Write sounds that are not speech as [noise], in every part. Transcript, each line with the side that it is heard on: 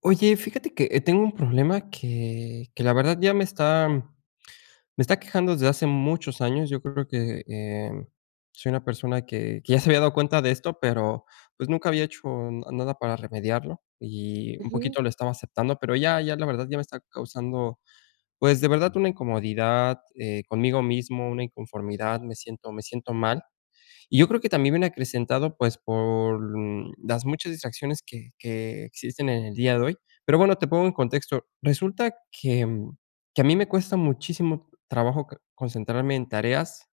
left: Oye, fíjate que, tengo un problema que la verdad ya me está quejando desde hace muchos años. Yo creo que, soy una persona que ya se había dado cuenta de esto, pero, pues, nunca había hecho na nada para remediarlo, y un
right: Ujú,
left: poquito lo estaba aceptando, pero ya la verdad ya me está causando, pues, de verdad una incomodidad, conmigo mismo, una inconformidad, me siento mal. Y yo creo que también viene acrecentado, pues, por, las muchas distracciones que existen en el día de hoy. Pero bueno, te pongo en contexto. Resulta que, que a mí me cuesta muchísimo trabajo c concentrarme en tareas,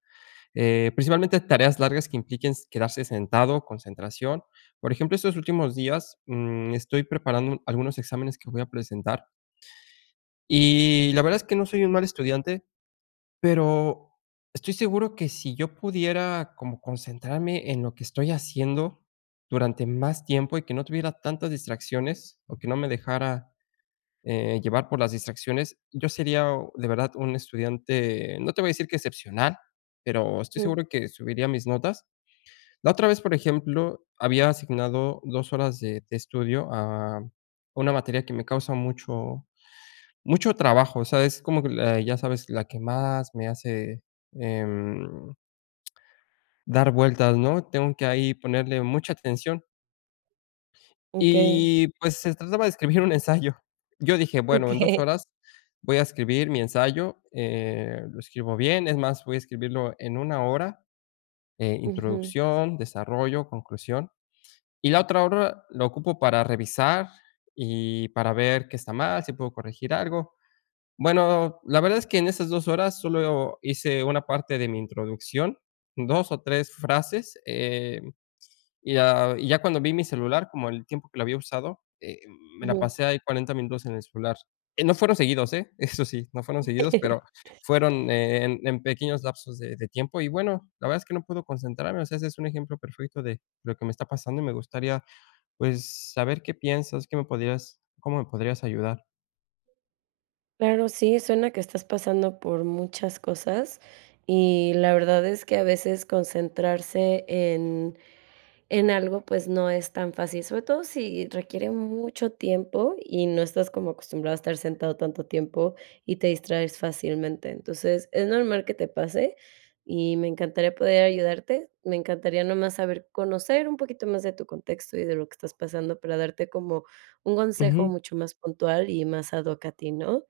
left: principalmente tareas largas que impliquen s quedarse sentado, concentración. Por ejemplo, estos últimos días, estoy preparando algunos exámenes que voy a presentar, y la verdad es que no soy un mal estudiante, pero estoy seguro que si yo pudiera como concentrarme en lo que estoy haciendo durante más tiempo y que no tuviera tantas distracciones o que no me dejara, llevar por las distracciones, yo sería de verdad un estudiante, no te voy a decir que excepcional, pero estoy
right: ujú.
left: seguro que subiría mis notas. La otra vez, por ejemplo, había asignado 2 horas de estudio a una materia que me causa mucho mucho trabajo, o sea, es como que la, ya sabes, la que más me hace, em, dar vueltas, ¿no? Tengo que ahí ponerle mucha atención.
right: Okey,
left: Y, pues, se trataba de escribir un ensayo. Yo dije: "Bueno, en 2
right: okey.
left: horas voy a escribir mi ensayo, lo escribo bien, es más, voy a escribirlo en 1 hora,
right: Ujú,
left: introducción, desarrollo, conclusión, y la otra hora la ocupo para revisar y para ver qué está mal, si puedo corregir algo". Bueno, la verdad es que en esas 2 horas solo hice una parte de mi introducción, 2 o 3 frases, y ya cuando vi mi celular, como el tiempo que lo había usado, me la
right: ujú.
left: pasé ahí 40 minutos en el celular. No fueron seguidos, ¿eh? [laughs] Eso sí, no fueron seguidos, pero
right: [laughs]
left: fueron en pequeños lapsos de tiempo. Y bueno, la verdad es que no puedo concentrarme, o sea, ese es un ejemplo perfecto de lo que me está pasando y me gustaría, pues, saber qué piensas, qué me podrías, cómo me podrías ayudar.
right: Claro, sí, suena que estás pasando por muchas cosas, y la verdad es que a veces concentrarse en algo, pues no es tan fácil, sobre todo si requiere mucho tiempo y no estás como acostumbrado a estar sentado tanto tiempo y te distraes fácilmente. Entonces, es normal que te pase y me encantaría poder ayudarte. Me encantaría nomás saber conocer un poquito más de tu contexto y de lo que estás pasando para darte como un consejo
left: Ujú,
right: mucho más puntual y más ad hoc a ti, ¿no?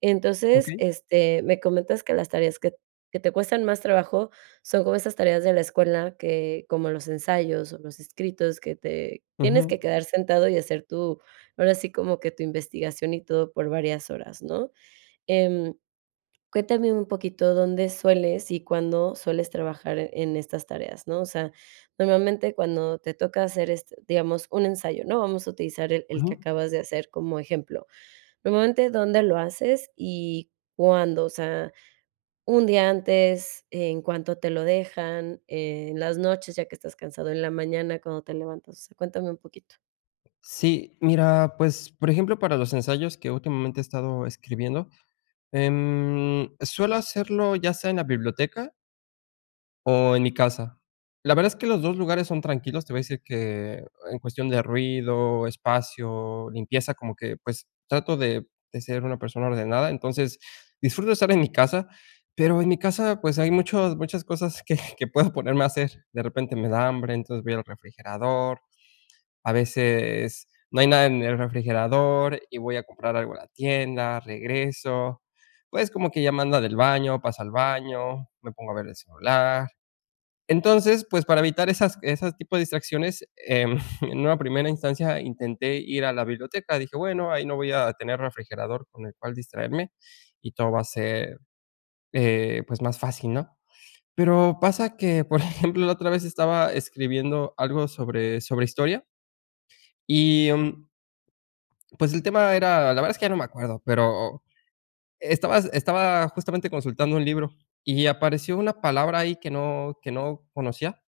right: Entonces,
left: okey.
right: este, me comentas que las tareas que te cuestan más trabajo son como esas tareas de la escuela que, como los ensayos o los escritos que te
left: Ujú,
right: tienes que quedar sentado y hacer tu, ahora sí como que tu investigación y todo por varias horas, ¿no? Em, cuéntame un poquito dónde sueles y cuándo sueles trabajar en estas tareas, ¿no? O sea, normalmente cuando te toca hacer, este, digamos, un ensayo, ¿no? Vamos a utilizar el que
left: ujú.
right: acabas de hacer como ejemplo. Normalmente, ¿dónde lo haces y cuándo? O sea, un día antes, en cuanto te lo dejan, en las noches, ya que estás cansado, en la mañana cuando te levantas. O sea, cuéntame un poquito.
left: Sí, mira, pues, por ejemplo, para los ensayos que últimamente he estado escribiendo, suelo hacerlo ya sea en la biblioteca o en mi casa. La verdad es que los 2 lugares son tranquilos, te voy a decir que en cuestión de ruido, espacio, limpieza, como que, pues, trato de ser una persona ordenada, entonces, disfruto estar en mi casa, pero en mi casa, pues, hay muchos muchas cosas que [laughs] que puedo ponerme a hacer. De repente me da hambre, entonces voy al refrigerador. A veces no hay nada en el refrigerador y voy a comprar algo a la tienda, regreso, pues, como que ya me anda del baño, pasa al baño, me pongo a ver el celular. Entonces, pues, para evitar esas tipo de distracciones, [laughs] en una primera instancia intenté ir a la biblioteca. Dije: "Bueno, ahí no voy a tener refrigerador con el cual distraerme y todo va a ser, pues, más fácil", ¿no? Pero pasa que, por [laughs] ejemplo, la otra vez estaba escribiendo algo sobre historia y, pues el tema era, la verdad es que ya no me acuerdo, pero estaba justamente consultando un libro y apareció una palabra ahí que no conocía,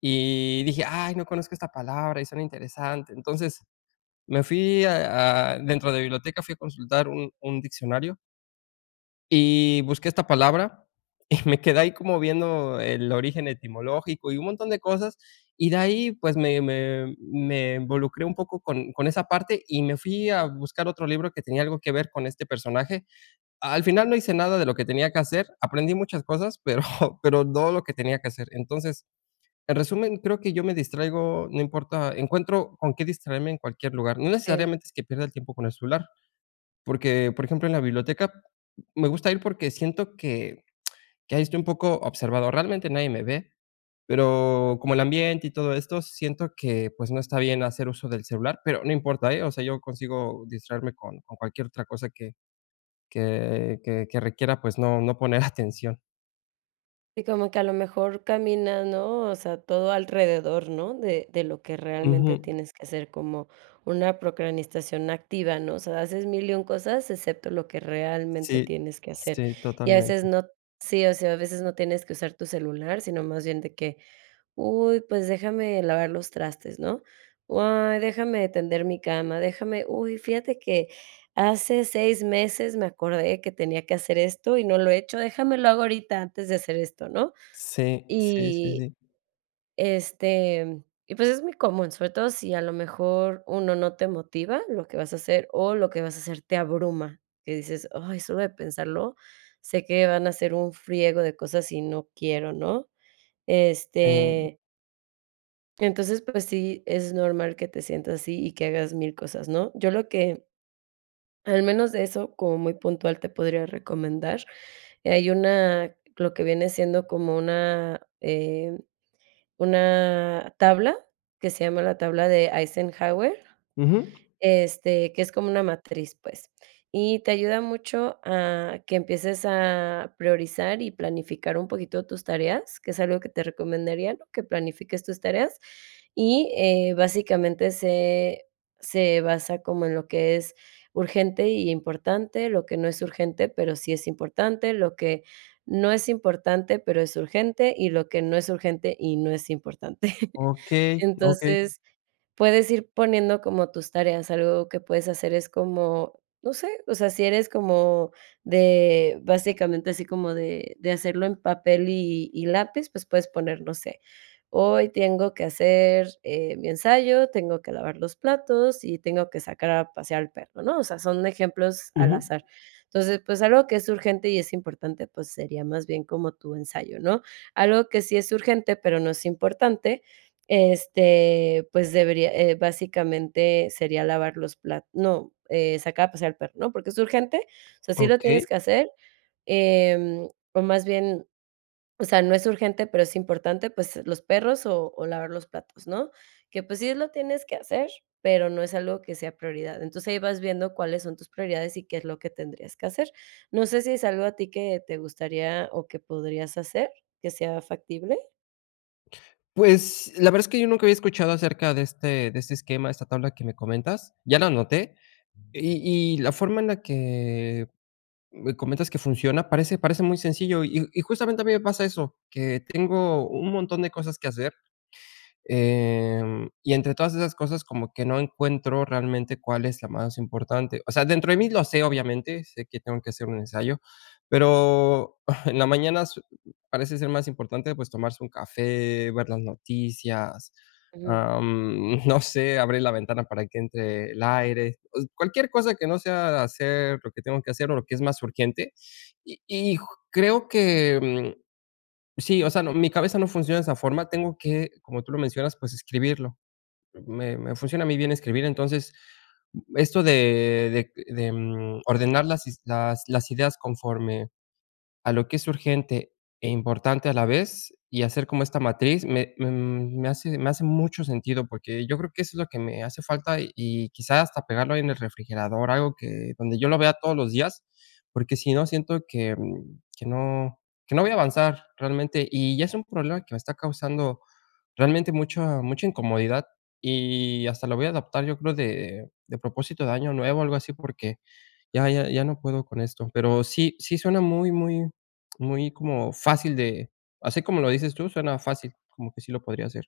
left: y dije: "Ay, no conozco esta palabra y suena interesante". Entonces, me fui a dentro de la biblioteca, fui a consultar un diccionario y busqué esta palabra [laughs] y me quedé ahí como viendo el origen etimológico y un montón de cosas, y de ahí, pues, me involucré un poco con esa parte y me fui a buscar otro libro que tenía algo que ver con este personaje. Al final no hice nada de lo que tenía que hacer, aprendí muchas cosas, pero [laughs] pero no lo que tenía que hacer. Entonces, en resumen, creo que yo me distraigo, no importa, encuentro con qué distraerme en cualquier lugar. No
right: Okey.
left: necesariamente es que pierda el tiempo con el celular. Porque, por ejemplo, en la biblioteca me gusta ir porque siento que ahí estoy un poco observado. Realmente nadie me ve, pero como el ambiente y todo esto, siento que, pues, no está bien hacer uso del celular, pero no importa, ¿eh? O sea, yo consigo distraerme con cualquier otra cosa que requiera, pues, no poner [laughs] atención.
right: Y como que a lo mejor caminas, ¿no? O sea, todo alrededor, ¿no? De lo que realmente
left: Ujú.
right: tienes que hacer, como una procrastinación activa, ¿no? O sea, haces mil y un cosas, excepto lo que realmente
left: Sí,
right: tienes que hacer.
left: sí,
right: Y a veces
left: totalmente.
right: no, sí, o sea, a veces no tienes que usar tu celular, sino más bien de que: uy, pues déjame lavar los trastes, ¿no? Ay, déjame tender mi cama, déjame, uy, fíjate que hace 6 meses me acordé que tenía que hacer esto y no lo he hecho, déjame lo hago ahorita antes de hacer esto, ¿no?
left: Sí, sí, sí,
right: Y
left: sí.
right: este, y pues es muy común, sobre todo si a lo mejor uno no te motiva lo que vas a hacer o lo que vas a hacer te abruma, que dices, ay, solo de pensarlo, sé que van a ser un friego de cosas y no quiero, ¿no?
left: Mm.
right: Este, entonces, pues sí, es normal que te sientas así y que hagas mil cosas, ¿no? Yo lo que, al menos de eso, como muy puntual, te podría recomendar, hay una, lo que viene siendo como una tabla que se llama la tabla de Eisenhower.
left: Ujú.
right: Este, que es como una matriz, pues, y te ayuda mucho a que empieces a priorizar y planificar un poquito tus tareas, que es algo que te recomendaría, ¿no? Que planifiques tus tareas y, básicamente se basa como en lo que es urgente y importante, lo que no es urgente, pero sí es importante, lo que no es importante, pero es urgente, y lo que no es urgente y no es importante. [laughs]
left: Okey, okey.
right: Entonces, puedes ir poniendo como tus tareas, algo que puedes hacer es como, no sé, o sea, si eres como de, básicamente así como de hacerlo en papel y lápiz, pues puedes poner, no sé, hoy tengo que hacer, mi ensayo, tengo que lavar los platos y tengo que sacar a pasear al perro, ¿no? O sea, son ejemplos al
left: Ujú.
right: azar. Entonces, pues algo que es urgente y es importante, pues sería más bien como tu ensayo, ¿no? Algo que sí es urgente, pero no es importante, este, pues debería, básicamente sería lavar los platos no, sacar a pasear al perro, ¿no? Porque es urgente, o sea, sí lo
left: Okey.
right: tienes que hacer, o más bien, o sea, no es urgente, pero es importante, pues, los perros o lavar los platos, ¿no? Que, pues, sí lo tienes que hacer, pero no es algo que sea prioridad. Entonces, ahí vas viendo cuáles son tus prioridades y qué es lo que tendrías que hacer. No sé si es algo a ti que te gustaría o que podrías hacer, que sea factible.
left: Pues, la verdad es que yo nunca había escuchado acerca de este esquema, esta tabla que me comentas, ya la anoté, y la forma en la que me comentas que funciona parece parece muy sencillo, y justamente a mí me pasa eso, que tengo un montón de cosas que hacer. Y entre todas esas cosas, como que no encuentro realmente cuál es la más importante. O sea, dentro de mí lo sé, obviamente, sé que tengo que hacer un ensayo, pero [laughs] en la mañana parece ser más importante, pues, tomarse un café, ver las noticias, [laughs] no sé, abrir la ventana para que entre el aire, o cualquier cosa que no sea hacer lo que tengo que hacer o lo que es más urgente. Y creo que sí, o sea, no, mi cabeza no funciona de esa forma, tengo que, como tú lo mencionas, pues escribirlo. Me funciona a mí bien escribir, entonces, esto de ordenar las is las ideas conforme a lo que es urgente e importante a la vez, y hacer como esta matriz me me hace mucho sentido, porque yo creo que eso es lo que me hace falta y quizás hasta pegarlo ahí en el refrigerador, algo, que donde yo lo vea todos los días, porque si no siento que, que no voy a avanzar realmente, y ya es un problema que me está causando realmente mucha mucha incomodidad, y hasta lo voy a adaptar, yo creo, de propósito de año nuevo, algo así, porque ya no puedo con esto, pero sí sí suena muy como fácil de, así como lo dices tú, suena fácil, como que sí lo podría hacer.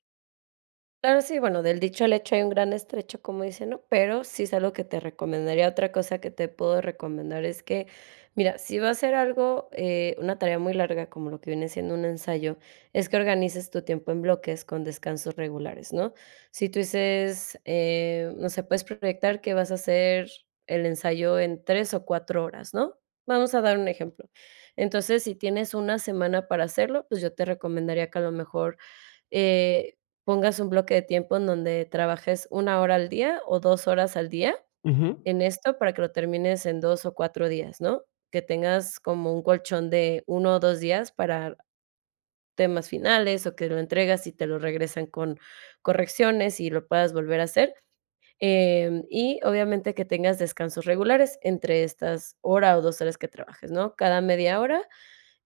right: Claro, sí, bueno, del dicho al hecho hay un gran estrecho, como dicen, ¿no? Pero sí es algo que te recomendaría. Otra cosa que te puedo recomendar es que, mira, si va a ser algo, una tarea muy larga, como lo que viene siendo un ensayo, es que organices tu tiempo en bloques con descansos regulares, ¿no? Si tú dices, no sé, puedes proyectar que vas a hacer el ensayo en 3 o 4 horas, ¿no? Vamos a dar un ejemplo. Entonces, si tienes una semana para hacerlo, pues yo te recomendaría que a lo mejor eh, pongas un bloque de tiempo en donde trabajes 1 hora al día o 2 horas al día
left: Ujú.
right: en esto para que lo termines en 2 o 4 días, ¿no? Que tengas como un colchón de 1 o 2 días para temas finales o que lo entregas y te lo regresan con correcciones y lo puedas volver a hacer, em, y obviamente que tengas descansos regulares entre estas hora o 2 horas que trabajes, ¿no? Cada media hora.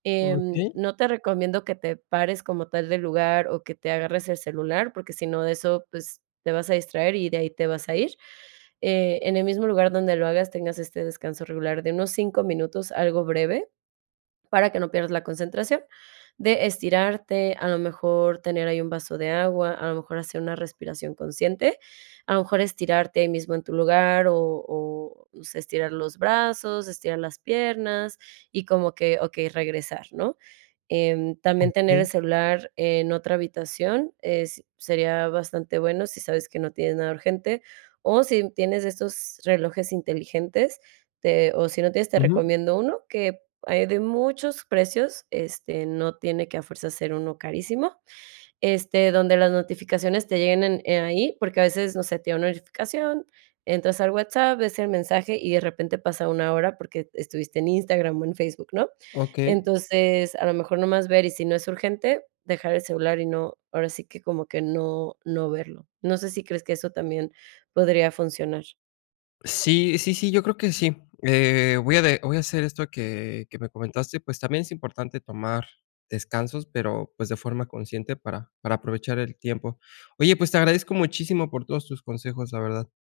left: Okey,
right: No te recomiendo que te pares como tal del lugar o que te agarres el celular, porque si no, de eso, pues, te vas a distraer y de ahí te vas a ir. En el mismo lugar donde lo hagas, tengas este descanso regular de unos 5 minutos, algo breve, para que no pierdas la concentración, de estirarte, a lo mejor tener ahí un vaso de agua, a lo mejor hacer una respiración consciente, a lo mejor estirarte ahí mismo en tu lugar o, no sé, estirar los brazos, estirar las piernas y como que, ok, regresar, ¿no? Em, también tener el
left: okey.
right: celular en otra habitación, es sería bastante bueno si sabes que no tienes nada urgente, o si tienes estos relojes inteligentes, te o si no tienes, te
left: Ujú.
right: recomiendo uno que hay de muchos precios, este, no tiene que a fuerza ser uno carísimo, este, donde las notificaciones te lleguen en ahí, porque a veces, no sé, te da una notificación, entras al WhatsApp, ves el mensaje y de repente pasa una hora porque estuviste en Instagram o en Facebook, ¿no?
left: Okey.
right: Entonces, a lo mejor nomás ver y si no es urgente, dejar el celular y no, ahora sí que como que no verlo. No sé si crees que eso también podría funcionar.
left: Sí, sí, sí, yo creo que sí. Voy a de voy a hacer esto que me comentaste, pues, también es importante tomar descansos, pero, pues, de forma consciente para aprovechar el tiempo. Oye, pues, te agradezco muchísimo por todos tus consejos, la verdad.